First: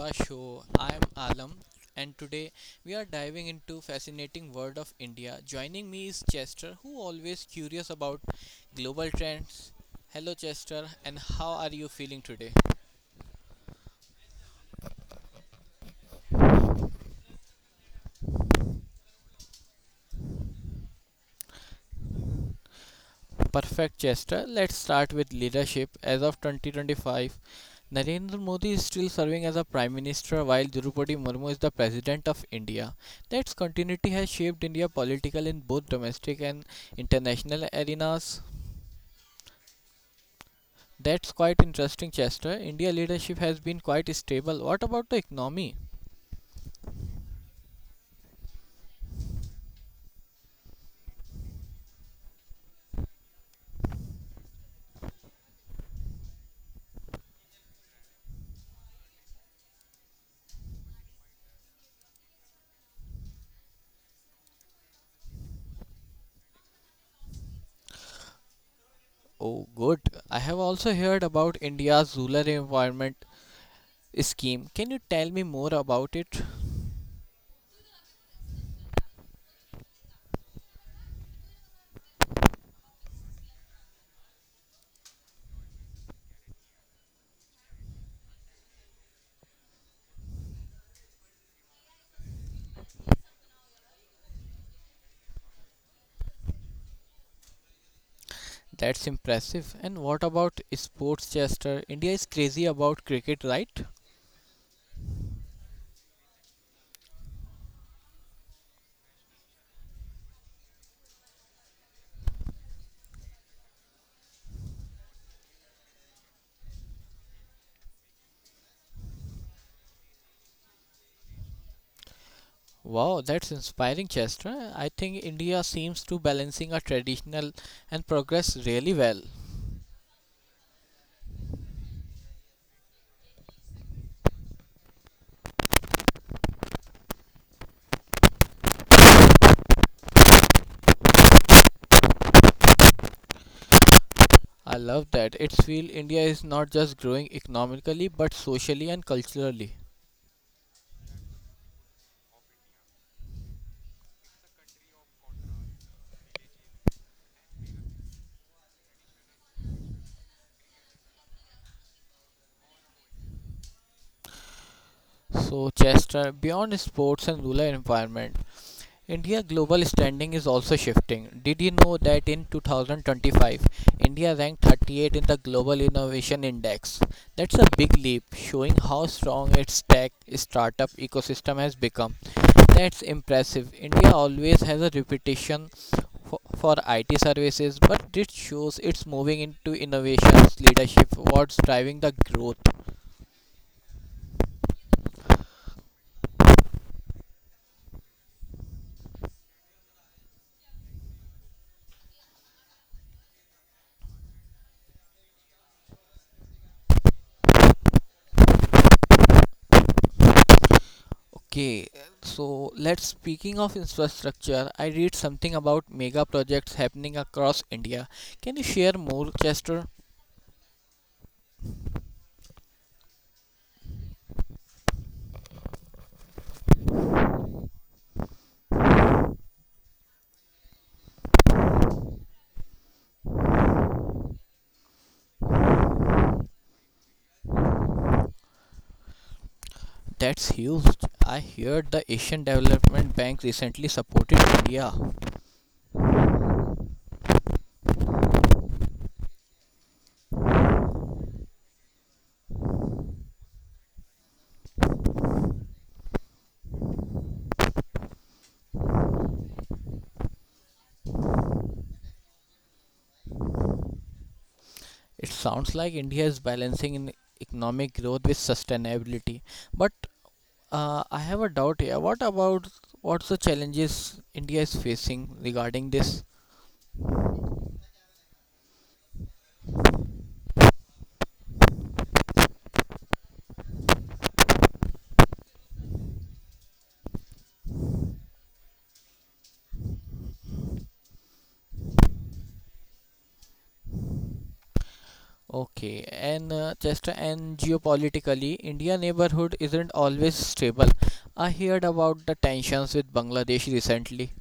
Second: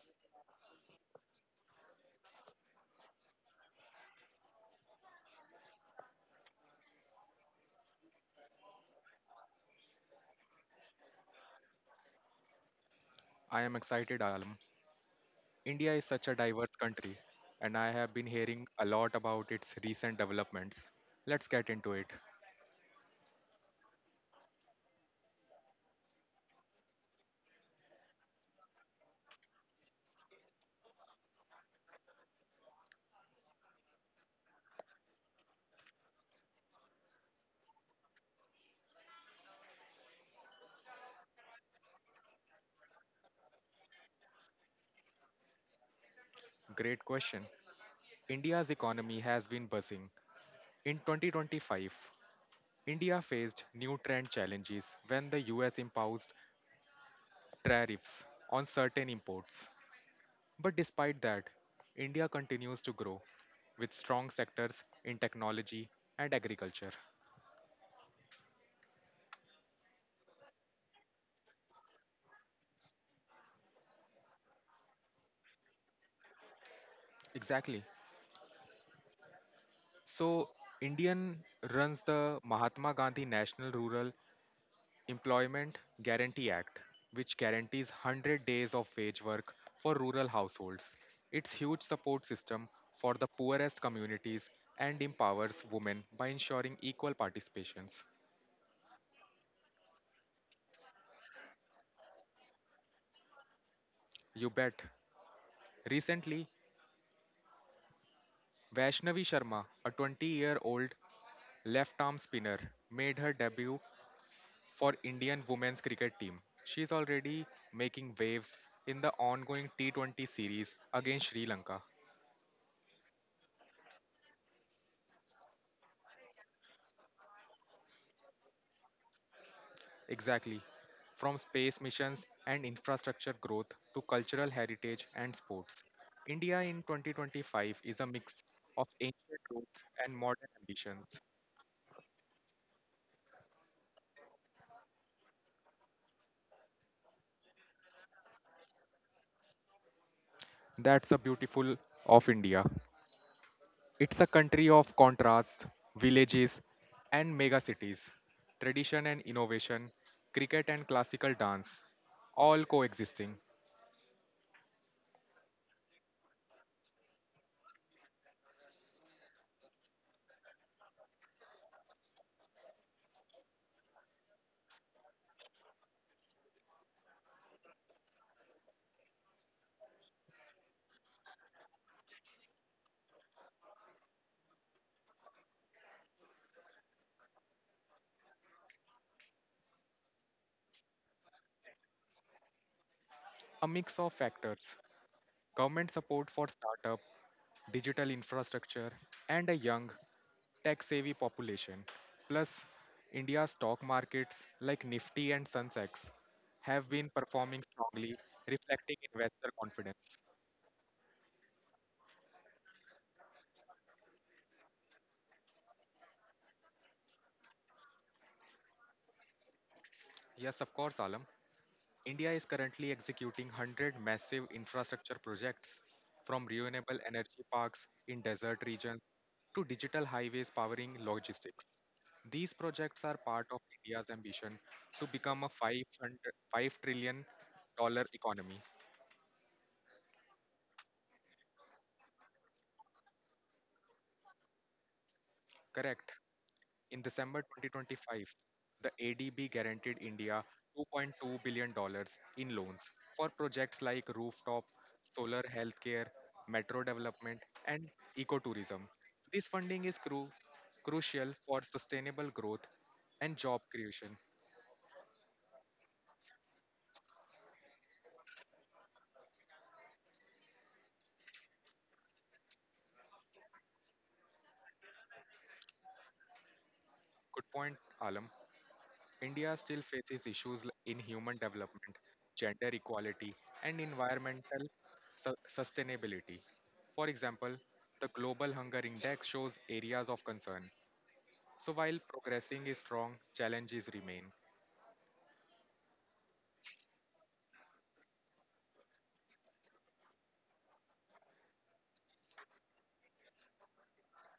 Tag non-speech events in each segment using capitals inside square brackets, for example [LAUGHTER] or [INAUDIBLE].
our show. I am Alam and today we are diving into fascinating world of India. Joining me is Chester who always curious about global trends. Hello Chester and how are you feeling today? I am excited, Alam. India is such a diverse country, and I have been hearing a lot about its recent developments. Let's get into it. Perfect Chester. Let's start with leadership. As of 2025, Narendra Modi is still serving as a prime minister while Draupadi Murmu is the president of India. That continuity has shaped India political in both domestic and international arenas. That's quite interesting, Chester. India leadership has been quite stable. What about the economy? Great question. India's economy has been buzzing. In 2025, India faced new trend challenges when the US imposed tariffs on certain imports. But despite that, India continues to grow with strong sectors in technology and agriculture. Oh, good. I have also heard about India's rural environment scheme. Can you tell me more about it? Exactly. So, Indian runs the Mahatma Gandhi National Rural Employment Guarantee Act, which guarantees 100 days of wage work for rural households. Its huge support system for the poorest communities and empowers women by ensuring equal participations. That's impressive. And what about sports, Chester? India is crazy about cricket, right? You bet. Recently, Vaishnavi Sharma, a 20-year-old left arm spinner, made her debut for Indian women's cricket team. She is already making waves in the ongoing T20 series against Sri Lanka. Wow, that's inspiring, Chester. I think India seems to balancing a traditional and progress really well. Exactly. From space missions and infrastructure growth to cultural heritage and sports, India in 2025 is a mix of ancient roots and modern ambitions. I love that. It's feel India is not just growing economically but socially and culturally. That's the beautiful of India. It's a country of contrasts, villages and megacities, tradition and innovation, cricket and classical dance, all coexisting. So, Chester, beyond sports and rural environment, India's global standing is also shifting. Did you know that in 2025, India ranked 38 in the Global Innovation Index? That's a big leap, showing how strong its tech startup ecosystem has become. That's impressive. India always has a reputation for IT services, but it shows it's moving into innovations leadership, what's driving the growth. A mix of factors: government support for startup, digital infrastructure, and a young, tech savvy population. Plus, India's stock markets like Nifty and Sensex have been performing strongly, reflecting investor confidence. Okay, so let's speaking of infrastructure, I read something about mega projects happening across India. Can you share more, Chester? Yes, of course, Alam. India is currently executing 100 massive infrastructure projects, from renewable energy parks in desert regions to digital highways powering logistics. These projects are part of India's ambition to become a 500 $5 trillion dollar economy. That's huge. I heard the Asian Development Bank recently supported India. Correct. In December 2025, the ADB guaranteed India $2.2 billion dollars in loans for projects like rooftop, solar healthcare, metro development, and ecotourism. This funding is crucial for sustainable growth and job creation. It sounds like India is balancing in economic growth with sustainability. But I have a doubt here. What about what's the challenges India is facing regarding this? Good point, Alam. India still faces issues in human development, gender equality, and environmental sustainability. For example, the Global Hunger Index shows areas of concern. So while progressing is strong, challenges remain. Okay, and Chester, and geopolitically, India neighborhood isn't always stable. I heard about the tensions with Bangladesh recently.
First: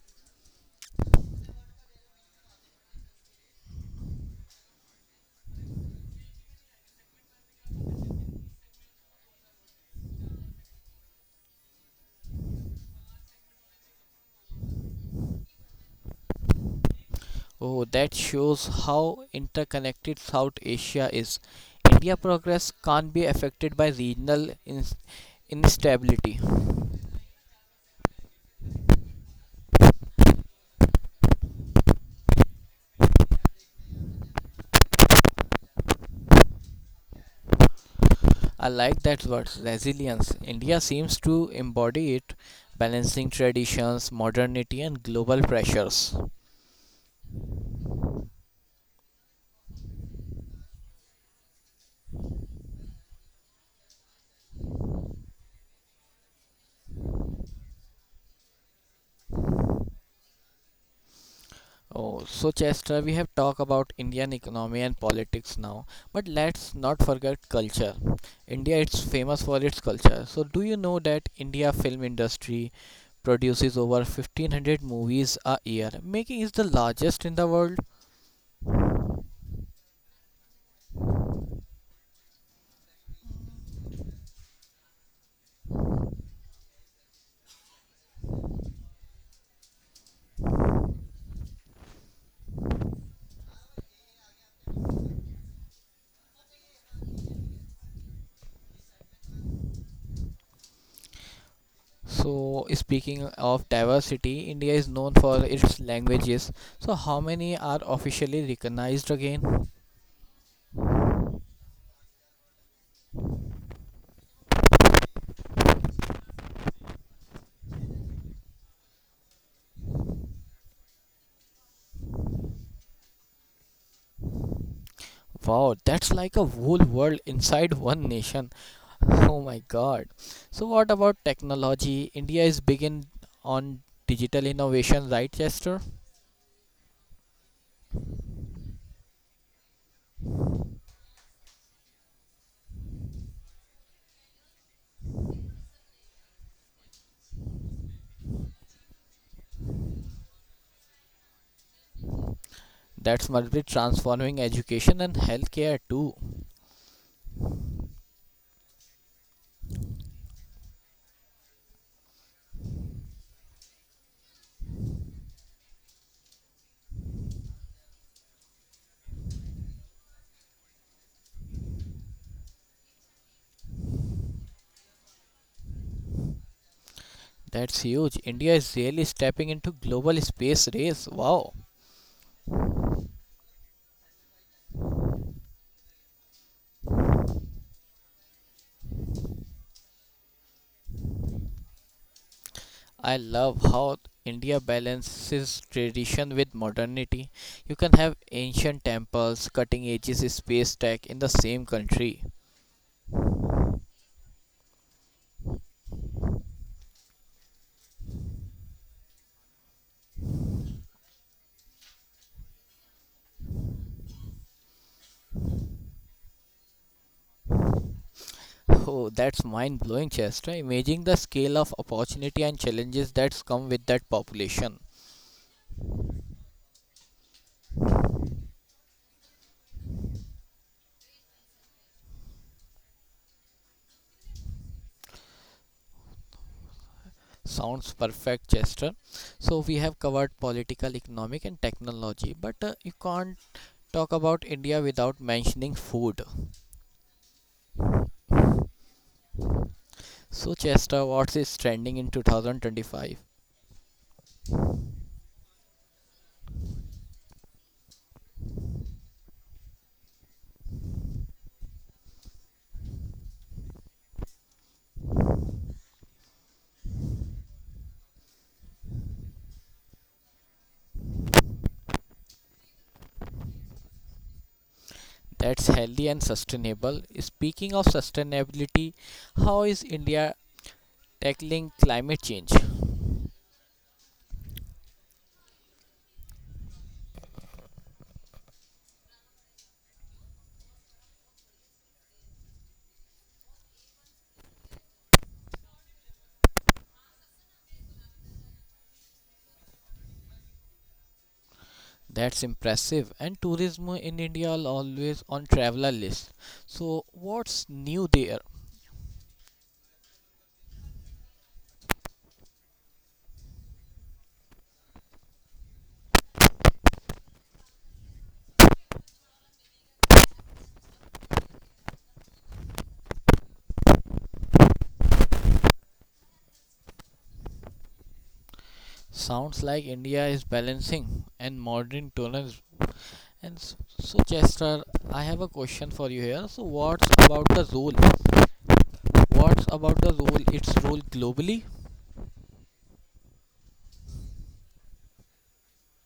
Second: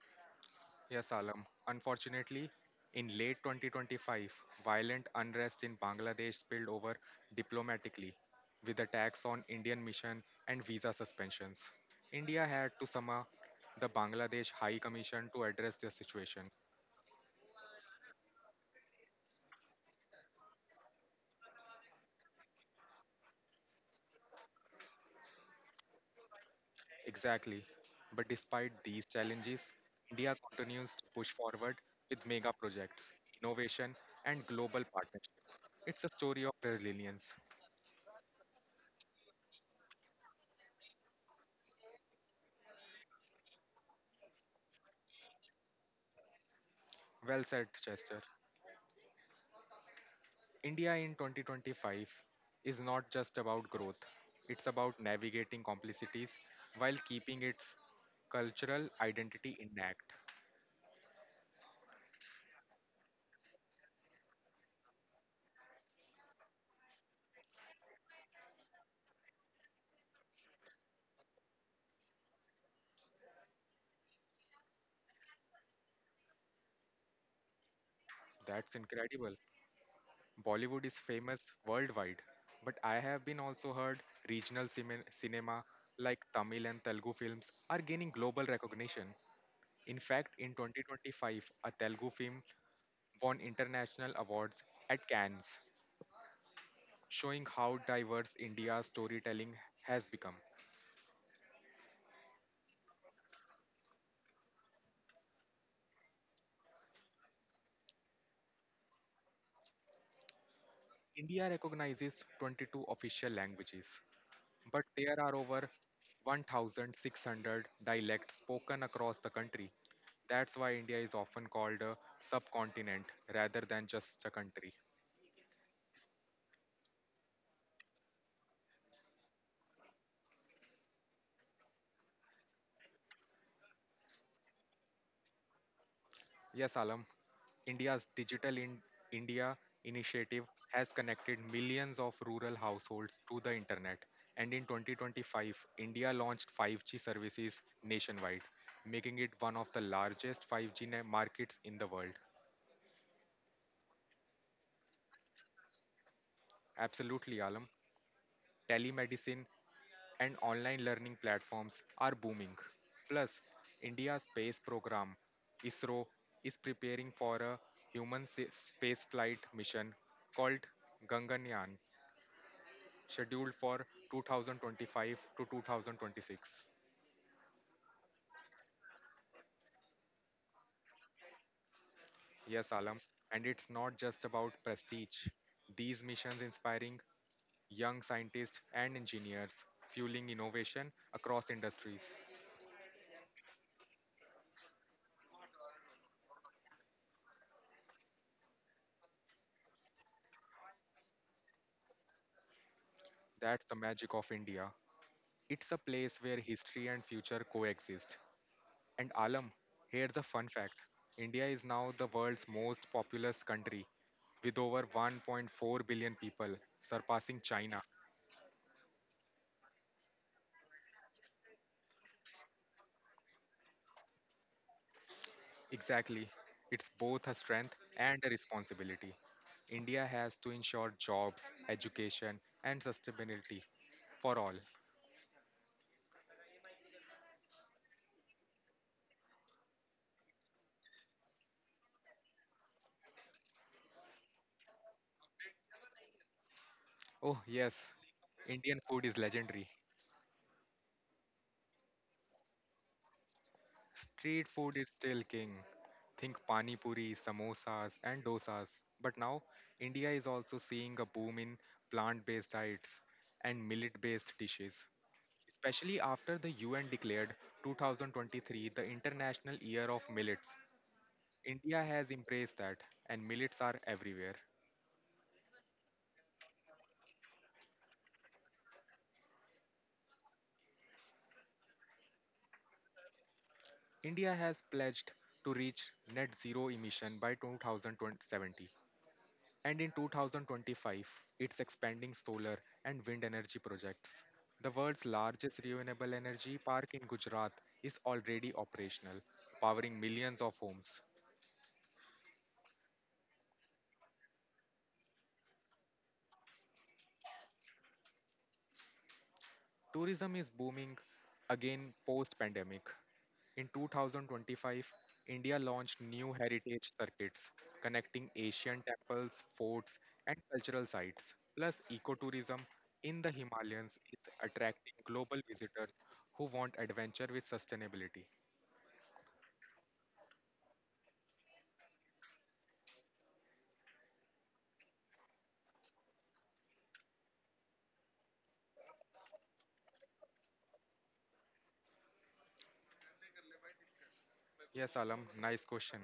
Yes, Alam. Unfortunately, in late 2025, violent unrest in Bangladesh spilled over diplomatically with attacks on Indian mission and visa suspensions. India had to summon the Bangladesh High Commission to address the situation. Oh, that shows how interconnected South Asia is. India progress can't be affected by regional instability. Exactly. But despite these challenges, India continues to push forward with mega projects, innovation, and global partnerships. It's a story of resilience. I like that word, resilience. India seems to embody it, balancing traditions, modernity, and global pressures. Well said, Chester. India in 2025 is not just about growth, it's about navigating complexities while keeping its cultural identity intact. Oh, so Chester, we have talked about Indian economy and politics now, but let's not forget culture. India is famous for its culture. So, do you know that India film industry produces over 1500 movies a year, making it the largest in the world? That's incredible. Bollywood is famous worldwide, but I have been also heard regional cinema like Tamil and Telugu films are gaining global recognition. In fact, in 2025, a Telugu film won international awards at Cannes, showing how diverse India's storytelling has become. So, speaking of diversity, India is known for its languages. So, how many are officially recognized again? India recognizes 22 official languages, but there are over 1,600 dialects spoken across the country. That's why India is often called a subcontinent rather than just a country. Wow, that's like a whole world inside one nation. [LAUGHS] Oh my God. So what about technology? India is beginning on digital innovation, right, Chester? Yes, Alam, India's Digital India initiative has connected millions of rural households to the internet. And in 2025, India launched 5G services nationwide, making it one of the largest 5G markets in the world. That's multiply transforming education and healthcare too. Absolutely, Alam. Telemedicine and online learning platforms are booming. Plus, India's space program, ISRO, is preparing for a human space mission called Ganganyaan, scheduled for 2025 to 2026. That's huge. India is really stepping into global space race. Wow. Yes, Alam, and it's not just about prestige. These missions inspiring young scientists and engineers, fueling innovation across industries. I love how India balances tradition with modernity. You can have ancient temples, cutting edges space tech in the same country. That's the magic of India. It's a place where history and future coexist. And Alam, here's a fun fact: India is now the world's most populous country with over 1.4 billion people, surpassing China. Oh, that's mind blowing, Chester. Imagine the scale of opportunity and challenges that's come with that population. Exactly. It's both a strength and a responsibility. India has to ensure jobs, education, and sustainability for all. Sounds perfect, Chester. So, we have covered political, economic, and technology, but you can't talk about India without mentioning food. Oh, yes, Indian food is legendary. So, Chester, what is trending in 2025? Street food is still king. Think pani puri, samosas, and dosas. But now, India is also seeing a boom in plant based diets and millet based dishes. Especially after the UN declared 2023 the International Year of Millets. India has embraced that, and millets are everywhere. That's healthy and sustainable. Speaking of sustainability, how is India tackling climate change? India has pledged to reach net zero emission by 2070. And in 2025, it's expanding solar and wind energy projects. The world's largest renewable energy park in Gujarat is already operational, powering millions of homes. That's impressive. And tourism in India are always on traveler list. So what's new there? Tourism is booming again post pandemic. In 2025, India launched new heritage circuits connecting Asian temples, forts, and cultural sites. Plus, ecotourism in the Himalayas is attracting global visitors who want adventure with sustainability. Sounds like India is balancing and modern tourism. And so Chester, I have a question for you here. So what's about the role? What's about the role? Its role globally. Yes, Alam, nice question.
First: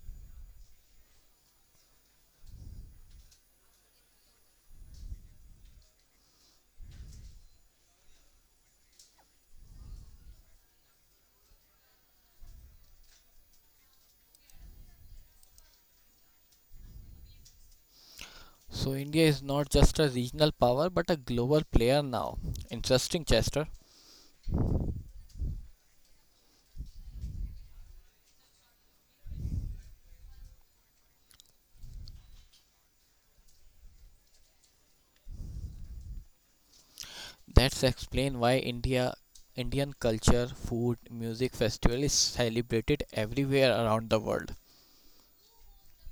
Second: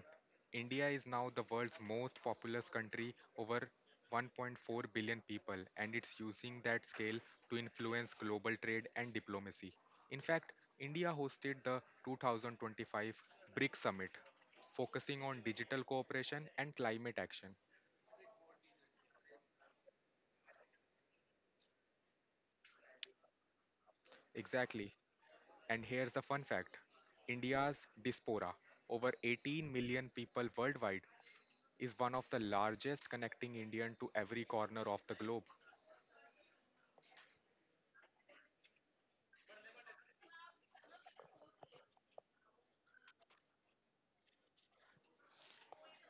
India is now the world's most populous country, over 1.4 billion people, and it's using that scale to influence global trade and diplomacy. In fact, India hosted the 2025 BRICS Summit, focusing on digital cooperation and climate action. So India is not just a regional power but a global player now. Interesting, Chester. Exactly. And here's a fun fact: India's diaspora, over 18 million people worldwide, is one of the largest, connecting Indian to every corner of the globe. That's explain why Indian culture, food, music festival is celebrated everywhere around the world.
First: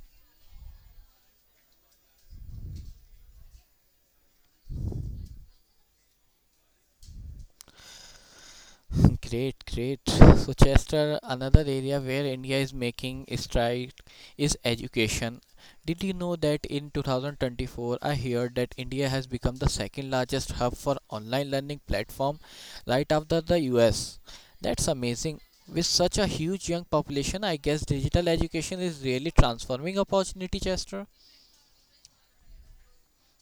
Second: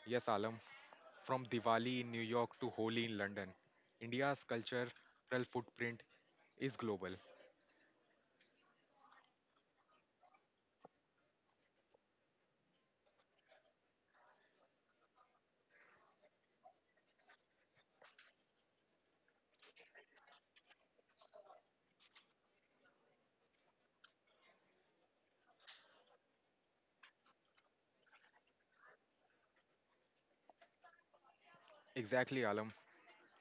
Yes, Alam. From Diwali in New York to Holi in London, India's cultural footprint is global. [LAUGHS] great, great. So Chester, another area where India is making stride is education. Did you know that in 2024 I heard that India has become the second largest hub for online learning platform right after the US. That's amazing. With such a huge young population, I guess digital education is really transforming opportunity, Chester. Exactly, Alam.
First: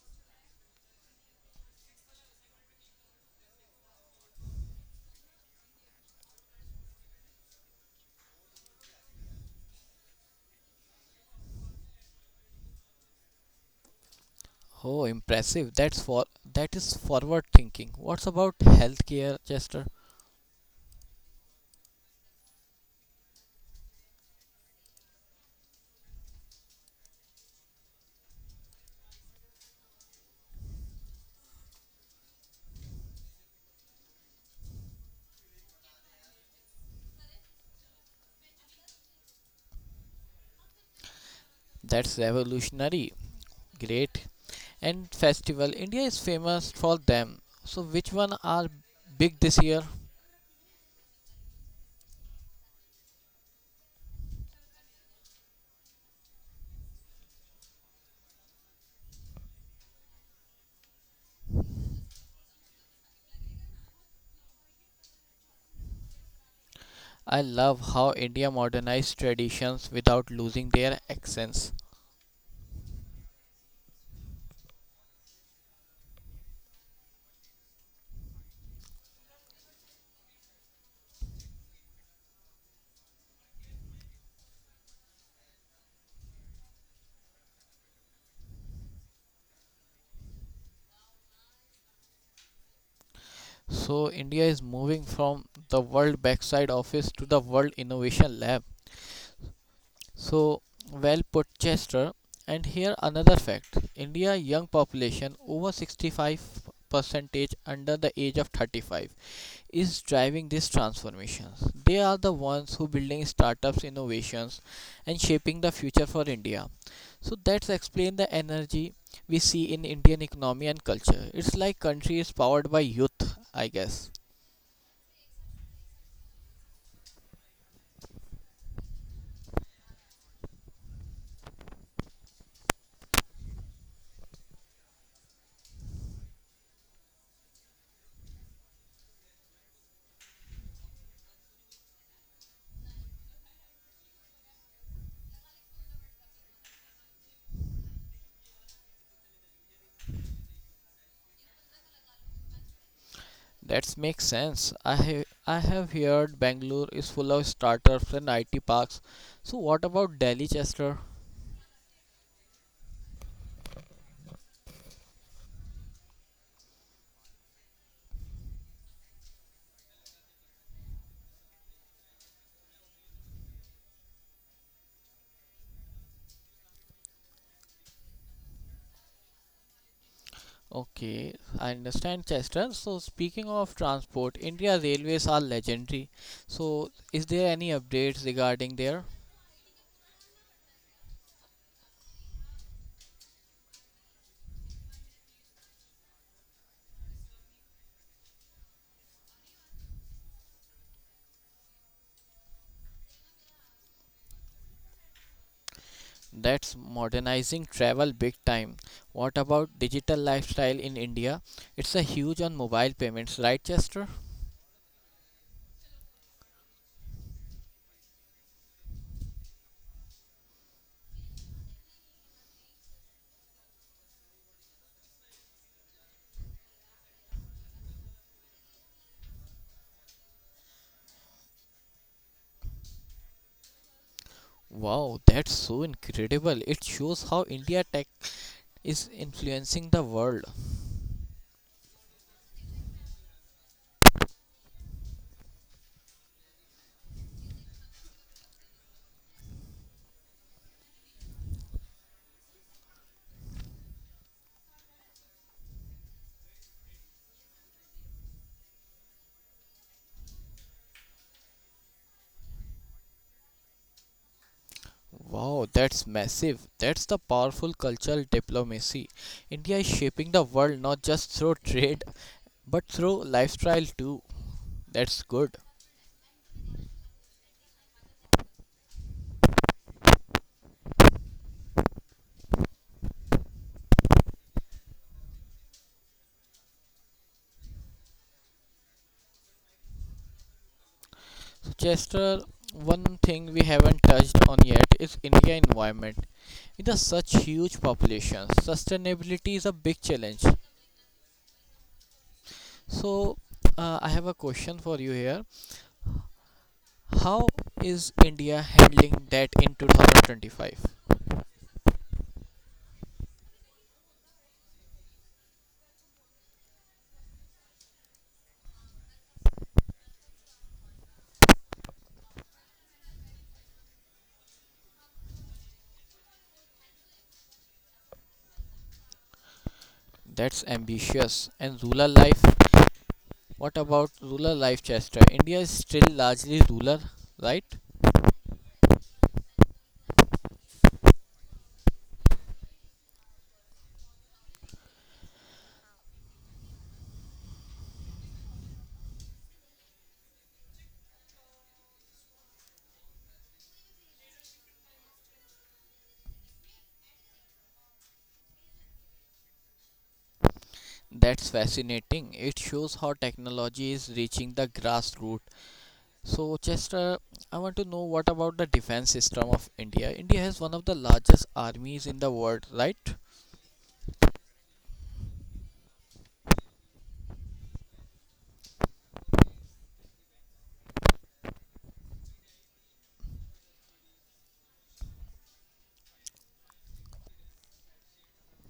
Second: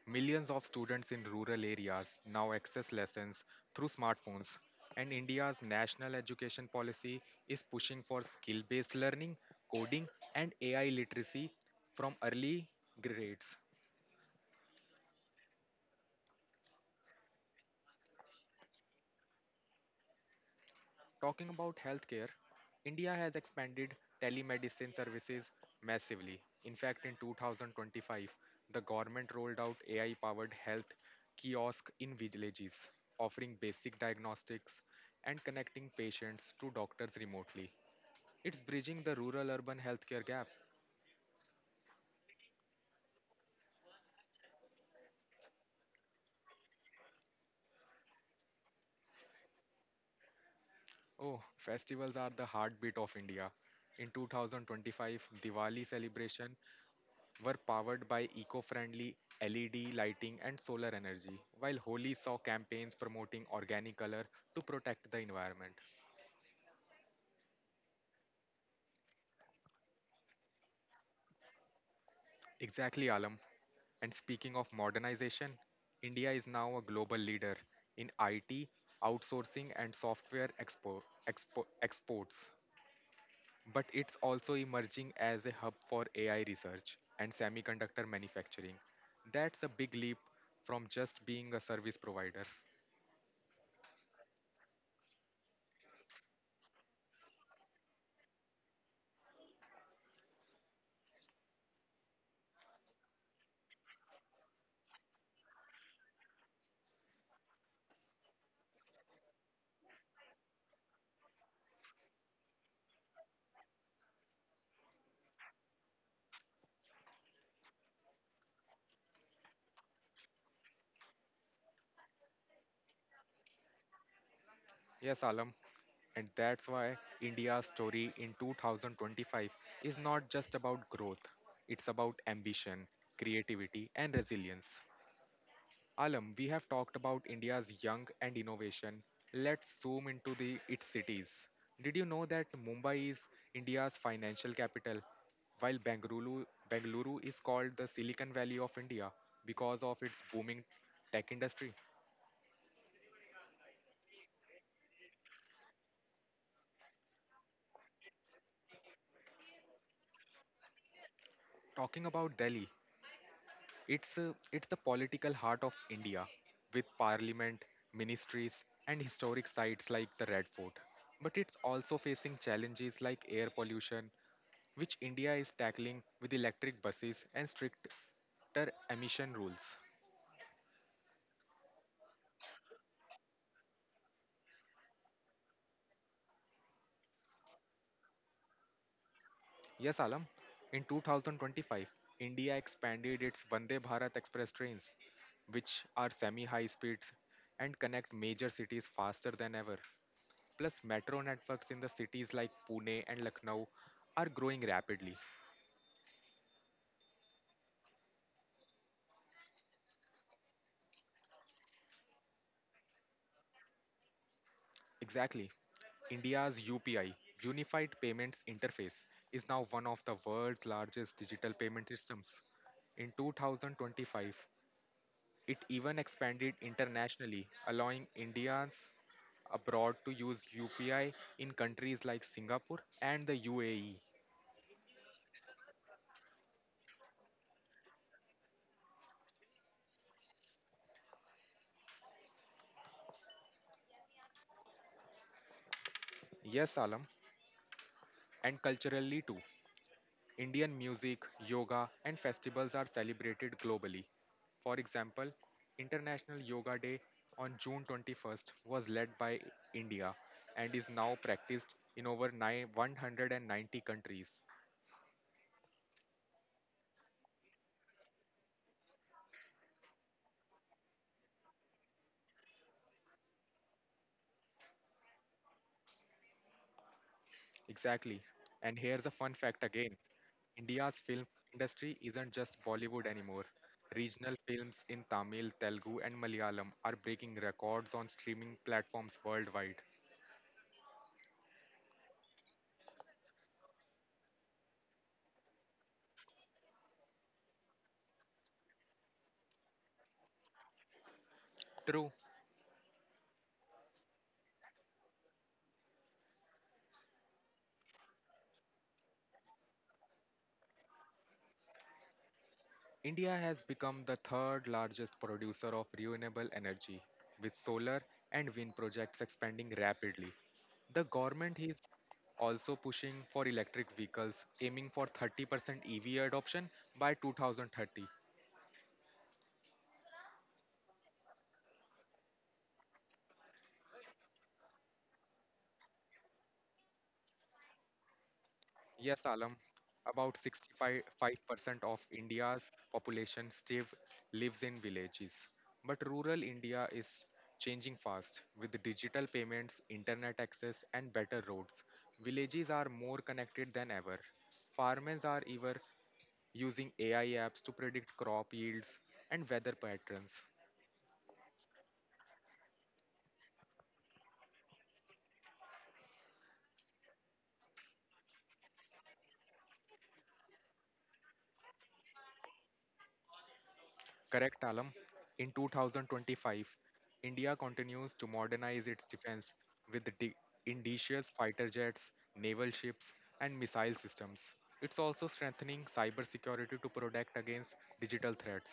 Millions of students in rural areas now access lessons through smartphones, and India's national education policy is pushing for skill based learning, coding, and AI literacy from early grades. Oh, impressive. That is forward thinking. What's about healthcare, Chester? Talking about healthcare, India has expanded telemedicine services massively. In fact, in 2025, the government rolled out AI powered health kiosk in villages, offering basic diagnostics and connecting patients to doctors remotely. It's bridging the rural urban healthcare gap. That's revolutionary. Great. And festival. India is famous for them. So which one are big this year? Oh, festivals are the heartbeat of India. In 2025, Diwali celebration were powered by eco friendly LED lighting and solar energy, while Holi saw campaigns promoting organic color to protect the environment. I love how India modernized traditions without losing their accents. Exactly, Alam. And speaking of modernization, India is now a global leader in IT, outsourcing, and software exports. But it's also emerging as a hub for AI research and semiconductor manufacturing. That's a big leap from just being a service provider. So India is moving from the world backside office to the world innovation lab. So well put, Chester. And here another fact: India young population over 65 percentage under the age of 35 is driving these transformations. They are the ones who building startups, innovations, and shaping the future for India. So that's explain the energy we see in Indian economy and culture. It's like country is powered by youth, I guess. Yes, Alam. And that's why India's story in 2025 is not just about growth, it's about ambition, creativity, and resilience. Alam, we have talked about India's young and innovation. Let's zoom into the its cities. Did you know that Mumbai is India's financial capital, while Bengaluru is called the Silicon Valley of India because of its booming tech industry? That makes sense. I have heard Bangalore is full of startups and IT parks. So what about Delhi, Chester? Talking about Delhi, It's the political heart of India, with parliament, ministries, and historic sites like the Red Fort. But it's also facing challenges like air pollution, which India is tackling with electric buses and stricter emission rules. Okay, I understand, Chester. So speaking of transport, India railways are legendary. So is there any updates regarding there? Yes, Alam, in 2025, India expanded its Vande Bharat Express trains, which are semi high speeds and connect major cities faster than ever. Plus, metro networks in the cities like Pune and Lucknow are growing rapidly. That's modernizing travel big time. What about digital lifestyle in India? It's a huge on mobile payments, right, Chester? Exactly. India's UPI, Unified Payments Interface, is now one of the world's largest digital payment systems. In 2025, it even expanded internationally, allowing Indians abroad to use UPI in countries like Singapore and the UAE. Wow, that's so incredible. It shows how India tech is influencing the world. Yes, Alam, and culturally too. Indian music, yoga, and festivals are celebrated globally. For example, International Yoga Day on June 21st was led by India and is now practiced in over 190 countries. Wow, that's massive. That's the powerful cultural diplomacy. India is shaping the world not just through [LAUGHS] trade but through lifestyle too. That's good. Exactly. And here's a fun fact again: India's film industry isn't just Bollywood anymore. Regional films in Tamil, Telugu, and Malayalam are breaking records on streaming platforms worldwide. So, Chester, one thing we haven't touched on yet is India environment. With a such huge population, sustainability is a big challenge. True, So, I have a question for you here. How is India handling that in 2025? India has become the third largest producer of renewable energy, with solar and wind projects expanding rapidly. The government is also pushing for electric vehicles, aiming for 30% EV adoption by 2030. That's ambitious. And rural life What about rural life, Chester? India is still largely rural, right? Yes, Alam. About 65% of India's population still lives in villages. But rural India is changing fast with digital payments, internet access, and better roads. Villages are more connected than ever. Farmers are even using AI apps to predict crop yields and weather patterns. That's fascinating. It shows how technology is reaching the grassroots. So, Chester, I want to know what about the defense system of India? India has one of the largest armies in the world, right? Correct, Alam. In 2025, India continues to modernize its defense with indigenous fighter jets, naval ships, and missile systems. It's also strengthening cybersecurity to protect against digital threats.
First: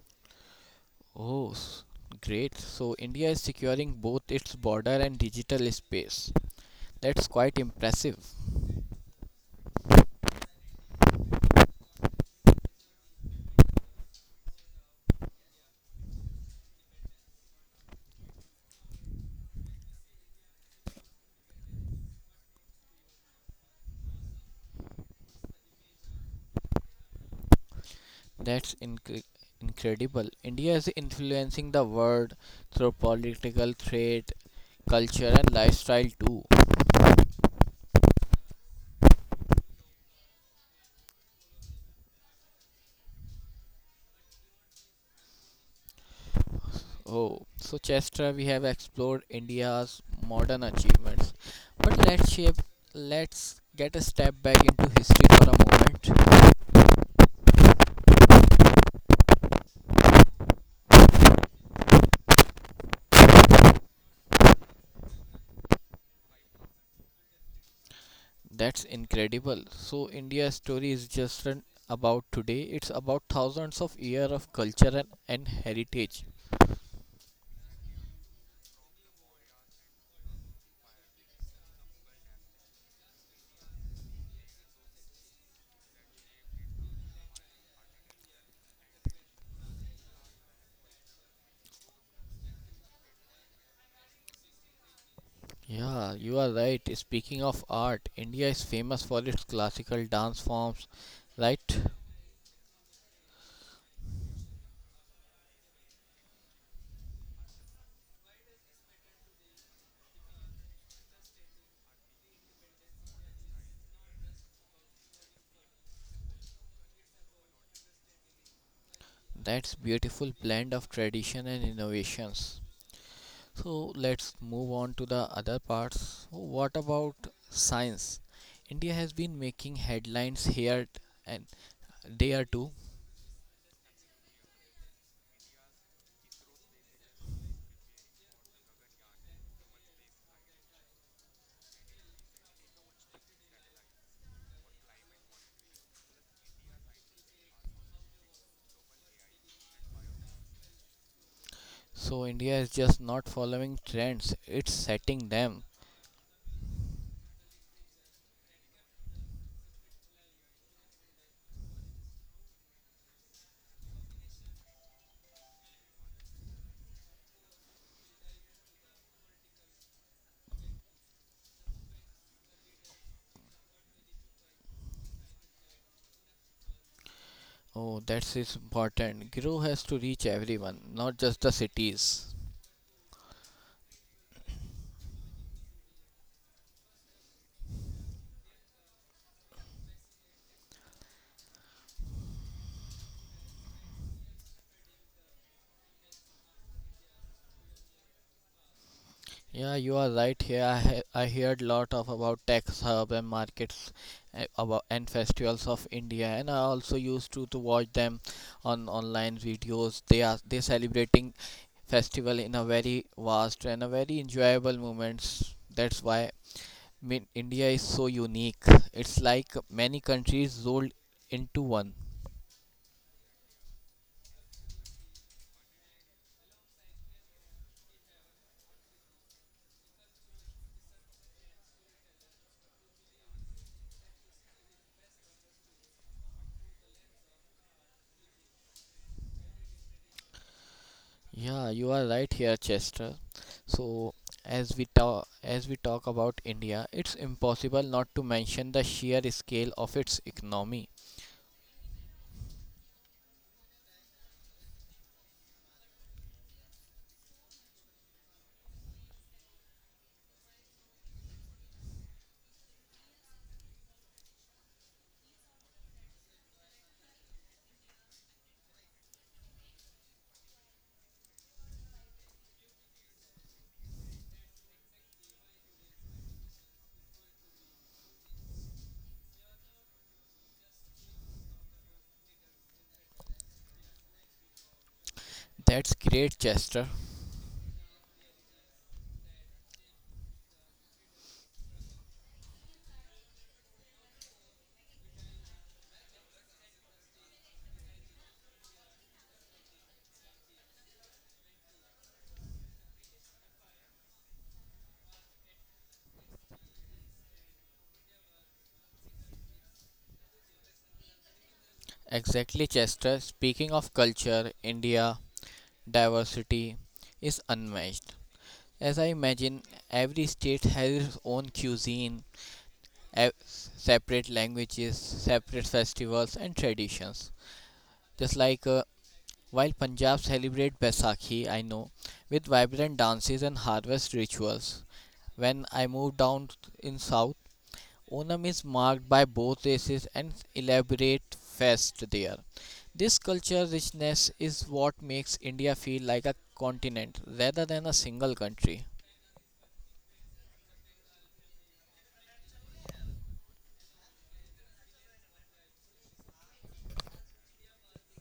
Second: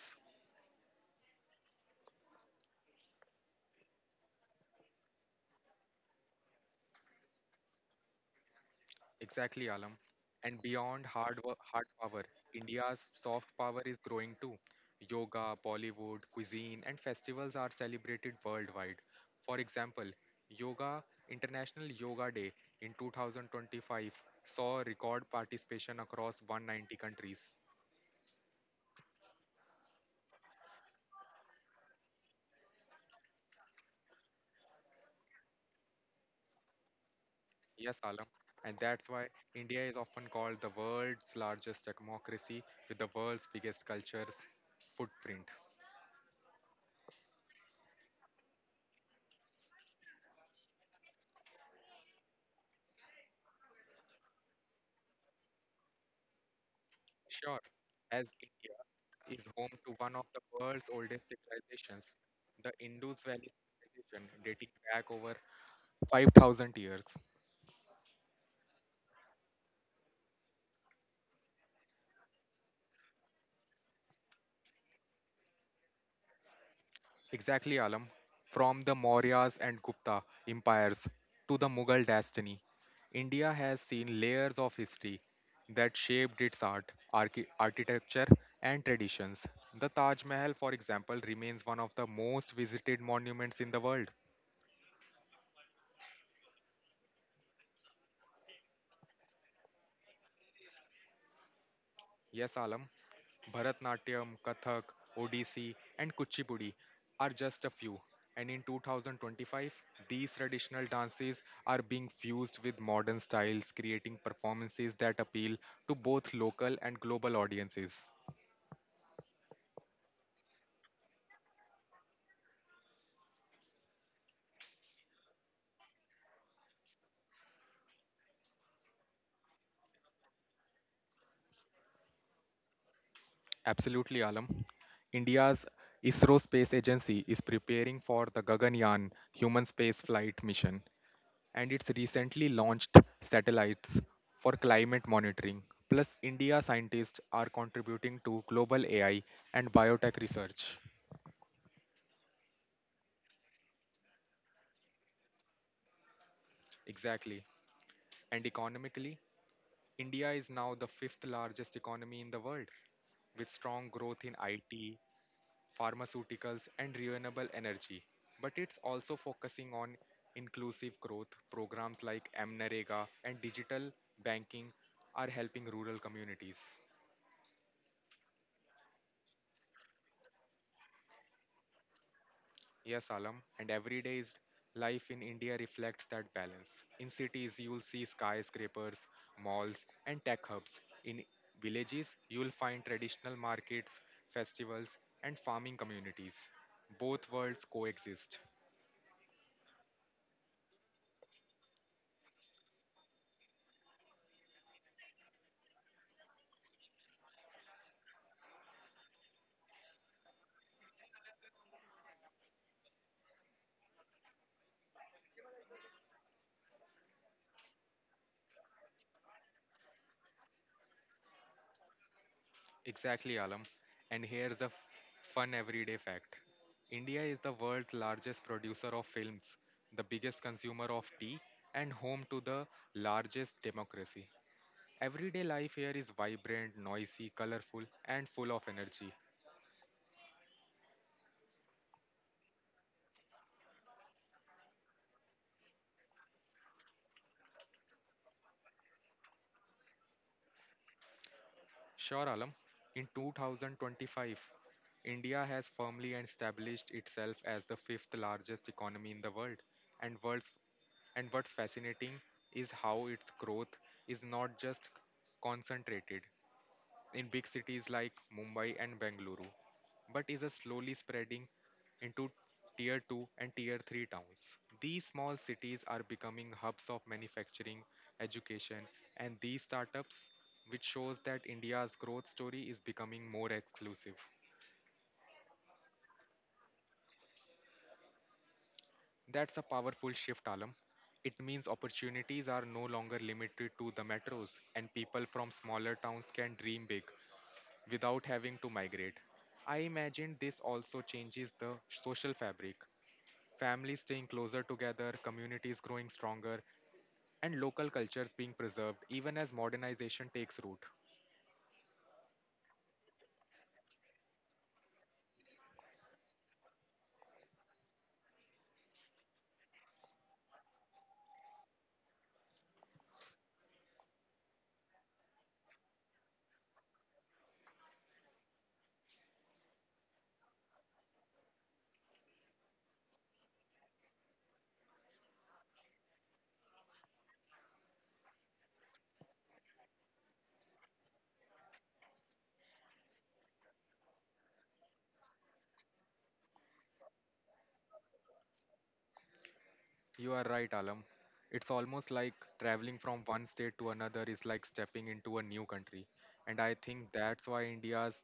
Oh, great. So, India is securing both its border and digital space. That's quite impressive. Exactly, Alam. And beyond hard power, India's soft power is growing too. Yoga, Bollywood, cuisine, and festivals are celebrated worldwide. For example, Yoga International Yoga Day in 2025 saw record participation across 190 countries. That's incre incredible. India is influencing the world through political, trade, culture, and lifestyle too. Yes, Alam. And that's why India is often called the world's largest democracy with the world's biggest cultures footprint. Oh, so Chestra, we have explored India's modern achievements, but let's get a step back into history for a moment. Sure, as India is home to one of the world's oldest civilizations, the Indus Valley Civilization, dating back over 5,000 years. That's incredible. So India's story is just an about today. It's about thousands of years of culture and heritage. Exactly, Alam. From the Mauryas and Gupta empires to the Mughal dynasty, India has seen layers of history that shaped its art, architecture, and traditions. The Taj Mahal, for example, remains one of the most visited monuments in the world. Yeah, you are right. Speaking of art, India is famous for its classical dance forms, right? Yes, Alam. Bharatnatyam, Kathak, Odissi, and Kuchipudi are just a few. And in 2025, these traditional dances are being fused with modern styles, creating performances that appeal to both local and global audiences. That's beautiful blend of tradition and innovations. So let's move on to the other parts. So, what about science? India has been making headlines here and there too. Absolutely, Alam. India's ISRO Space Agency is preparing for the Gaganyaan human space flight mission, and its recently launched satellites for climate monitoring. Plus, India scientists are contributing to global AI and biotech research. So India is just not following trends, it's setting them. Exactly. And economically, India is now the fifth largest economy in the world with strong growth in IT, pharmaceuticals, and renewable energy. But it's also focusing on inclusive growth programs like MNREGA and digital banking are helping rural communities. Oh, that is important. Grow has to reach everyone, not just the cities. Yes, Alam, and everyday's life in India reflects that balance. In cities, you'll see skyscrapers, malls, and tech hubs. In villages, you'll find traditional markets, festivals, and farming communities. Both worlds coexist. Yeah, you are right here. I heard lot of about tax hub and markets about and festivals of India, and I also used to watch them on online videos. They are they celebrating festival in a very vast and a very enjoyable moments. That's why mean India is so unique. It's like many countries rolled into one. Exactly, Alam. And here's the fun everyday fact. India is the world's largest producer of films, the biggest consumer of tea, and home to the largest democracy. Everyday life here is vibrant, noisy, colorful, and full of energy. Yeah, you are right here, Chester. So, as we talk about India, it's impossible not to mention the sheer scale of its economy. Sure, Alam, in 2025, India has firmly established itself as the fifth largest economy in the world. And, world's, and what's fascinating is how its growth is not just concentrated in big cities like Mumbai and Bengaluru, but is a slowly spreading into tier 2 and tier 3 towns. These small cities are becoming hubs of manufacturing, education, and these startups, which shows that India's growth story is becoming more exclusive. That's great, Chester. That's a powerful shift, Alam. It means opportunities are no longer limited to the metros, and people from smaller towns can dream big without having to migrate. I imagine this also changes the social fabric. Families staying closer together, communities growing stronger, and local cultures being preserved even as modernization takes root. Exactly, Chester. Speaking of culture, India diversity is unmatched. As I imagine, every state has its own cuisine, separate languages, separate festivals and traditions. Just like while Punjab celebrate Baisakhi, I know, with vibrant dances and harvest rituals. When I move down in south, Onam is marked by boat races and elaborate fest there. This culture richness is what makes India feel like a continent rather than a single country. You are right, Alam. It's almost like traveling from one state to another is like stepping into a new country. And I think that's why India's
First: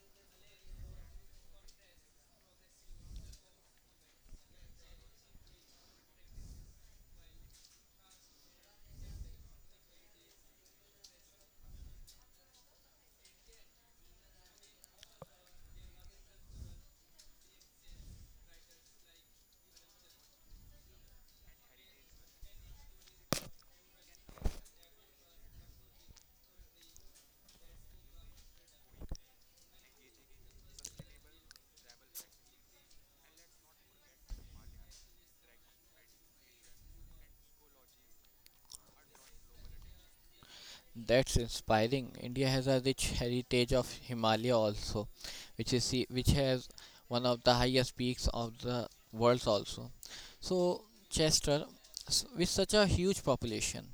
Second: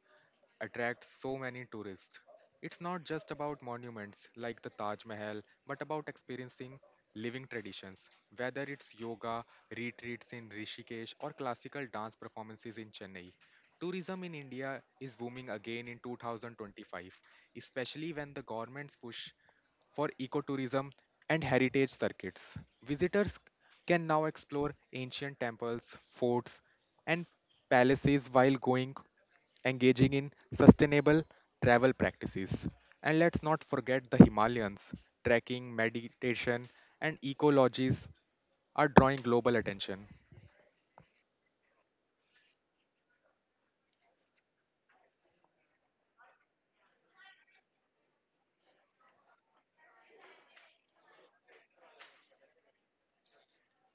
attracts so many tourists. It's not just about monuments like the Taj Mahal, but about experiencing living traditions, whether it's yoga, retreats in Rishikesh, or classical dance performances in Chennai. Tourism in India is booming again in 2025, especially when the government's push for ecotourism and heritage circuits. Visitors can now explore ancient temples, forts, and palaces while going engaging in sustainable travel practices. And let's not forget the Himalayas. Trekking, meditation, and ecologies are drawing global attention. That's inspiring. India has a rich heritage of Himalaya also, which has one of the highest peaks of the world also. So Chester, with such a huge population,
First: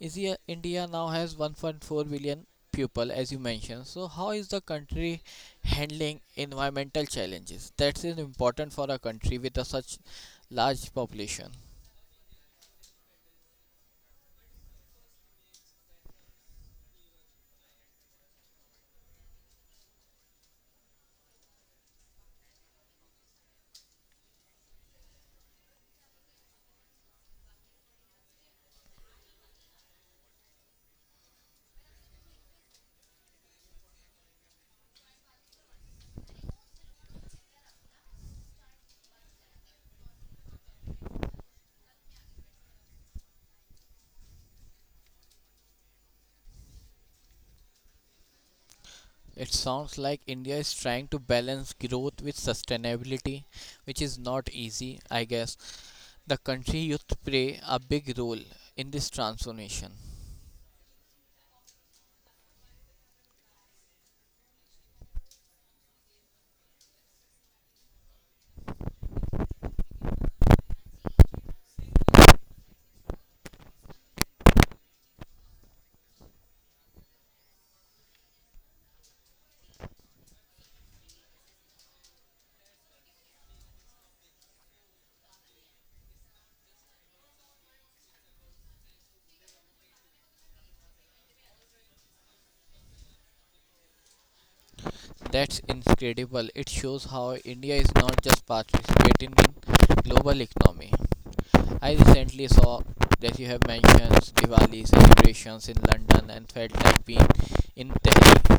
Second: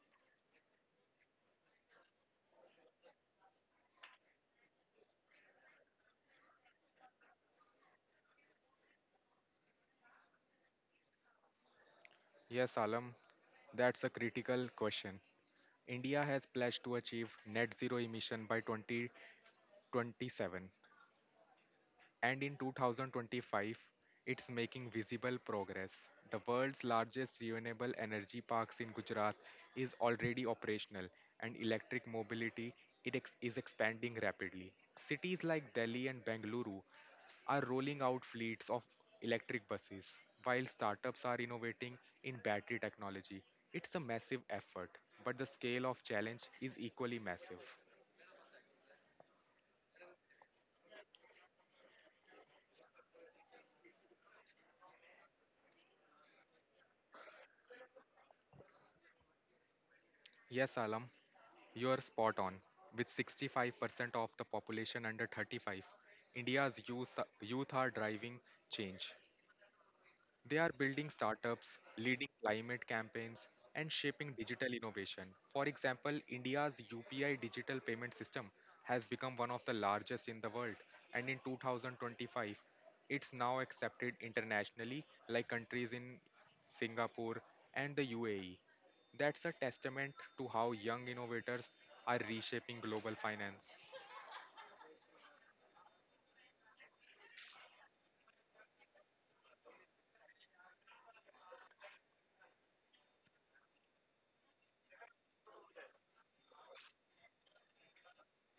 India now has 1.4 billion people, as you mentioned. So how is the country handling environmental challenges? That is important for a country with a such large population. Yes, Alam, that's a critical question. India has pledged to achieve net zero emission by 2027, and in 2025, it's making visible progress. The world's largest renewable energy parks in Gujarat is already operational, and electric mobility is expanding rapidly. Cities like Delhi and Bengaluru are rolling out fleets of electric buses, while startups are innovating in battery technology. It's a massive effort, but the scale of challenge is equally massive. It sounds like India is trying to balance growth with sustainability, which is not easy, I guess. The country youth play a big role in this transformation. Yes, Alam. You are spot on. With 65% of the population under 35, India's youth are driving change. They are building startups, leading climate campaigns, and shaping digital innovation. For example, India's UPI digital payment system has become one of the largest in the world, and in 2025, it's now accepted internationally, like countries in Singapore and the UAE. That's a testament to how young innovators are reshaping global finance. That's incredible. It shows how India is not just participating in global economy. I recently saw that you have mentioned Diwali celebrations in London and felt like being in Tehran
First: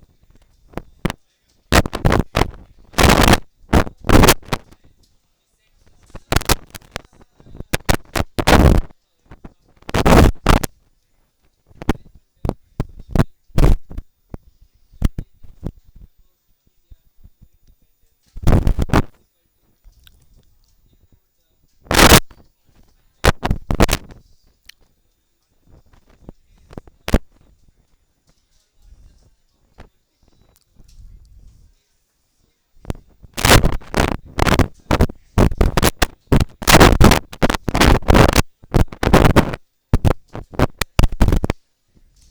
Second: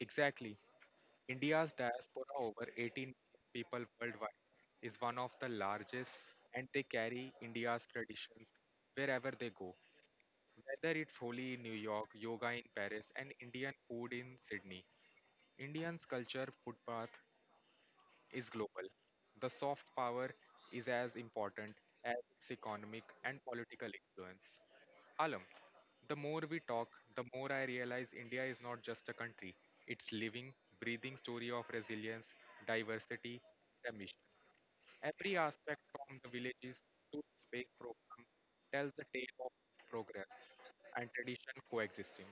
Exactly. India's diaspora, over 18 million people worldwide, is one of the largest, and they carry India's traditions wherever they go. Whether it's Holi in New York, yoga in Paris, and Indian food in Sydney, Indians' culture footpath is global. The soft power is as important as its economic and political influence. Alam, the more we talk, the more I realize India is not just a country. It's living, breathing story of resilience, diversity, and mission. Every aspect from the villages to the space program tells a tale of progress and tradition coexisting.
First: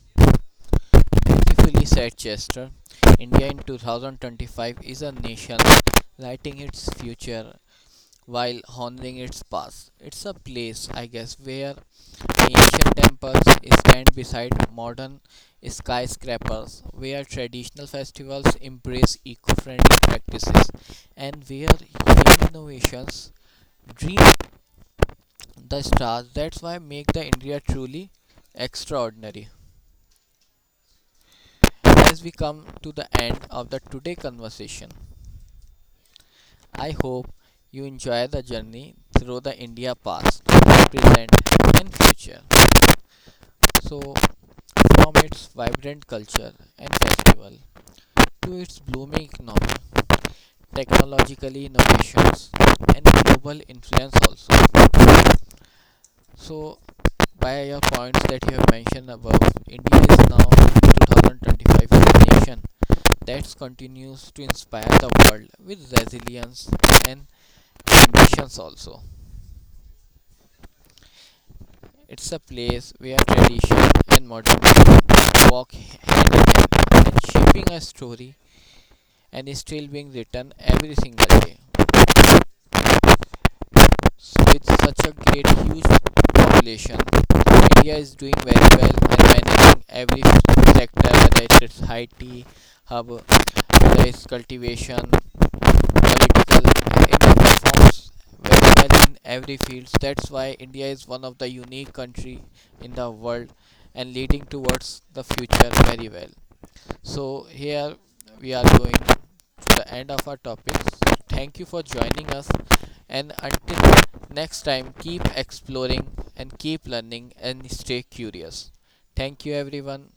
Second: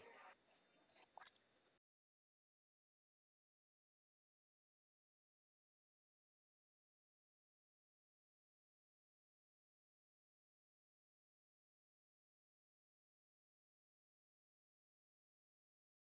beautifully said Chester. India in 2025 is a nation lighting its future while honoring its past. It's a place, I guess, where ancient temples stand beside modern skyscrapers, where traditional festivals embrace eco friendly practices, and where young innovations dream the stars. That's why make the India truly extraordinary. As we come to the end of the today conversation, I hope you enjoy the journey through the India past, present, and future. So, from its vibrant culture and festival to its blooming economy, technological innovations, and global influence also. So, by your points that you have mentioned above, India is now 2025 a nation that continues to inspire the world with resilience and ambitions also. It's a place where tradition and modernity walk hand in hand and shaping a story and is still being written every single day. So with such a great huge population, India is doing very well and managing every sector, whether it's its IT hub, whether it's cultivation, political India performs very well in every field. That's why India is one of the unique country in the world and leading towards the future very well. So here we are going to the end of our topics. Thank you for joining us and until next time keep exploring and keep learning and stay curious. Thank you everyone.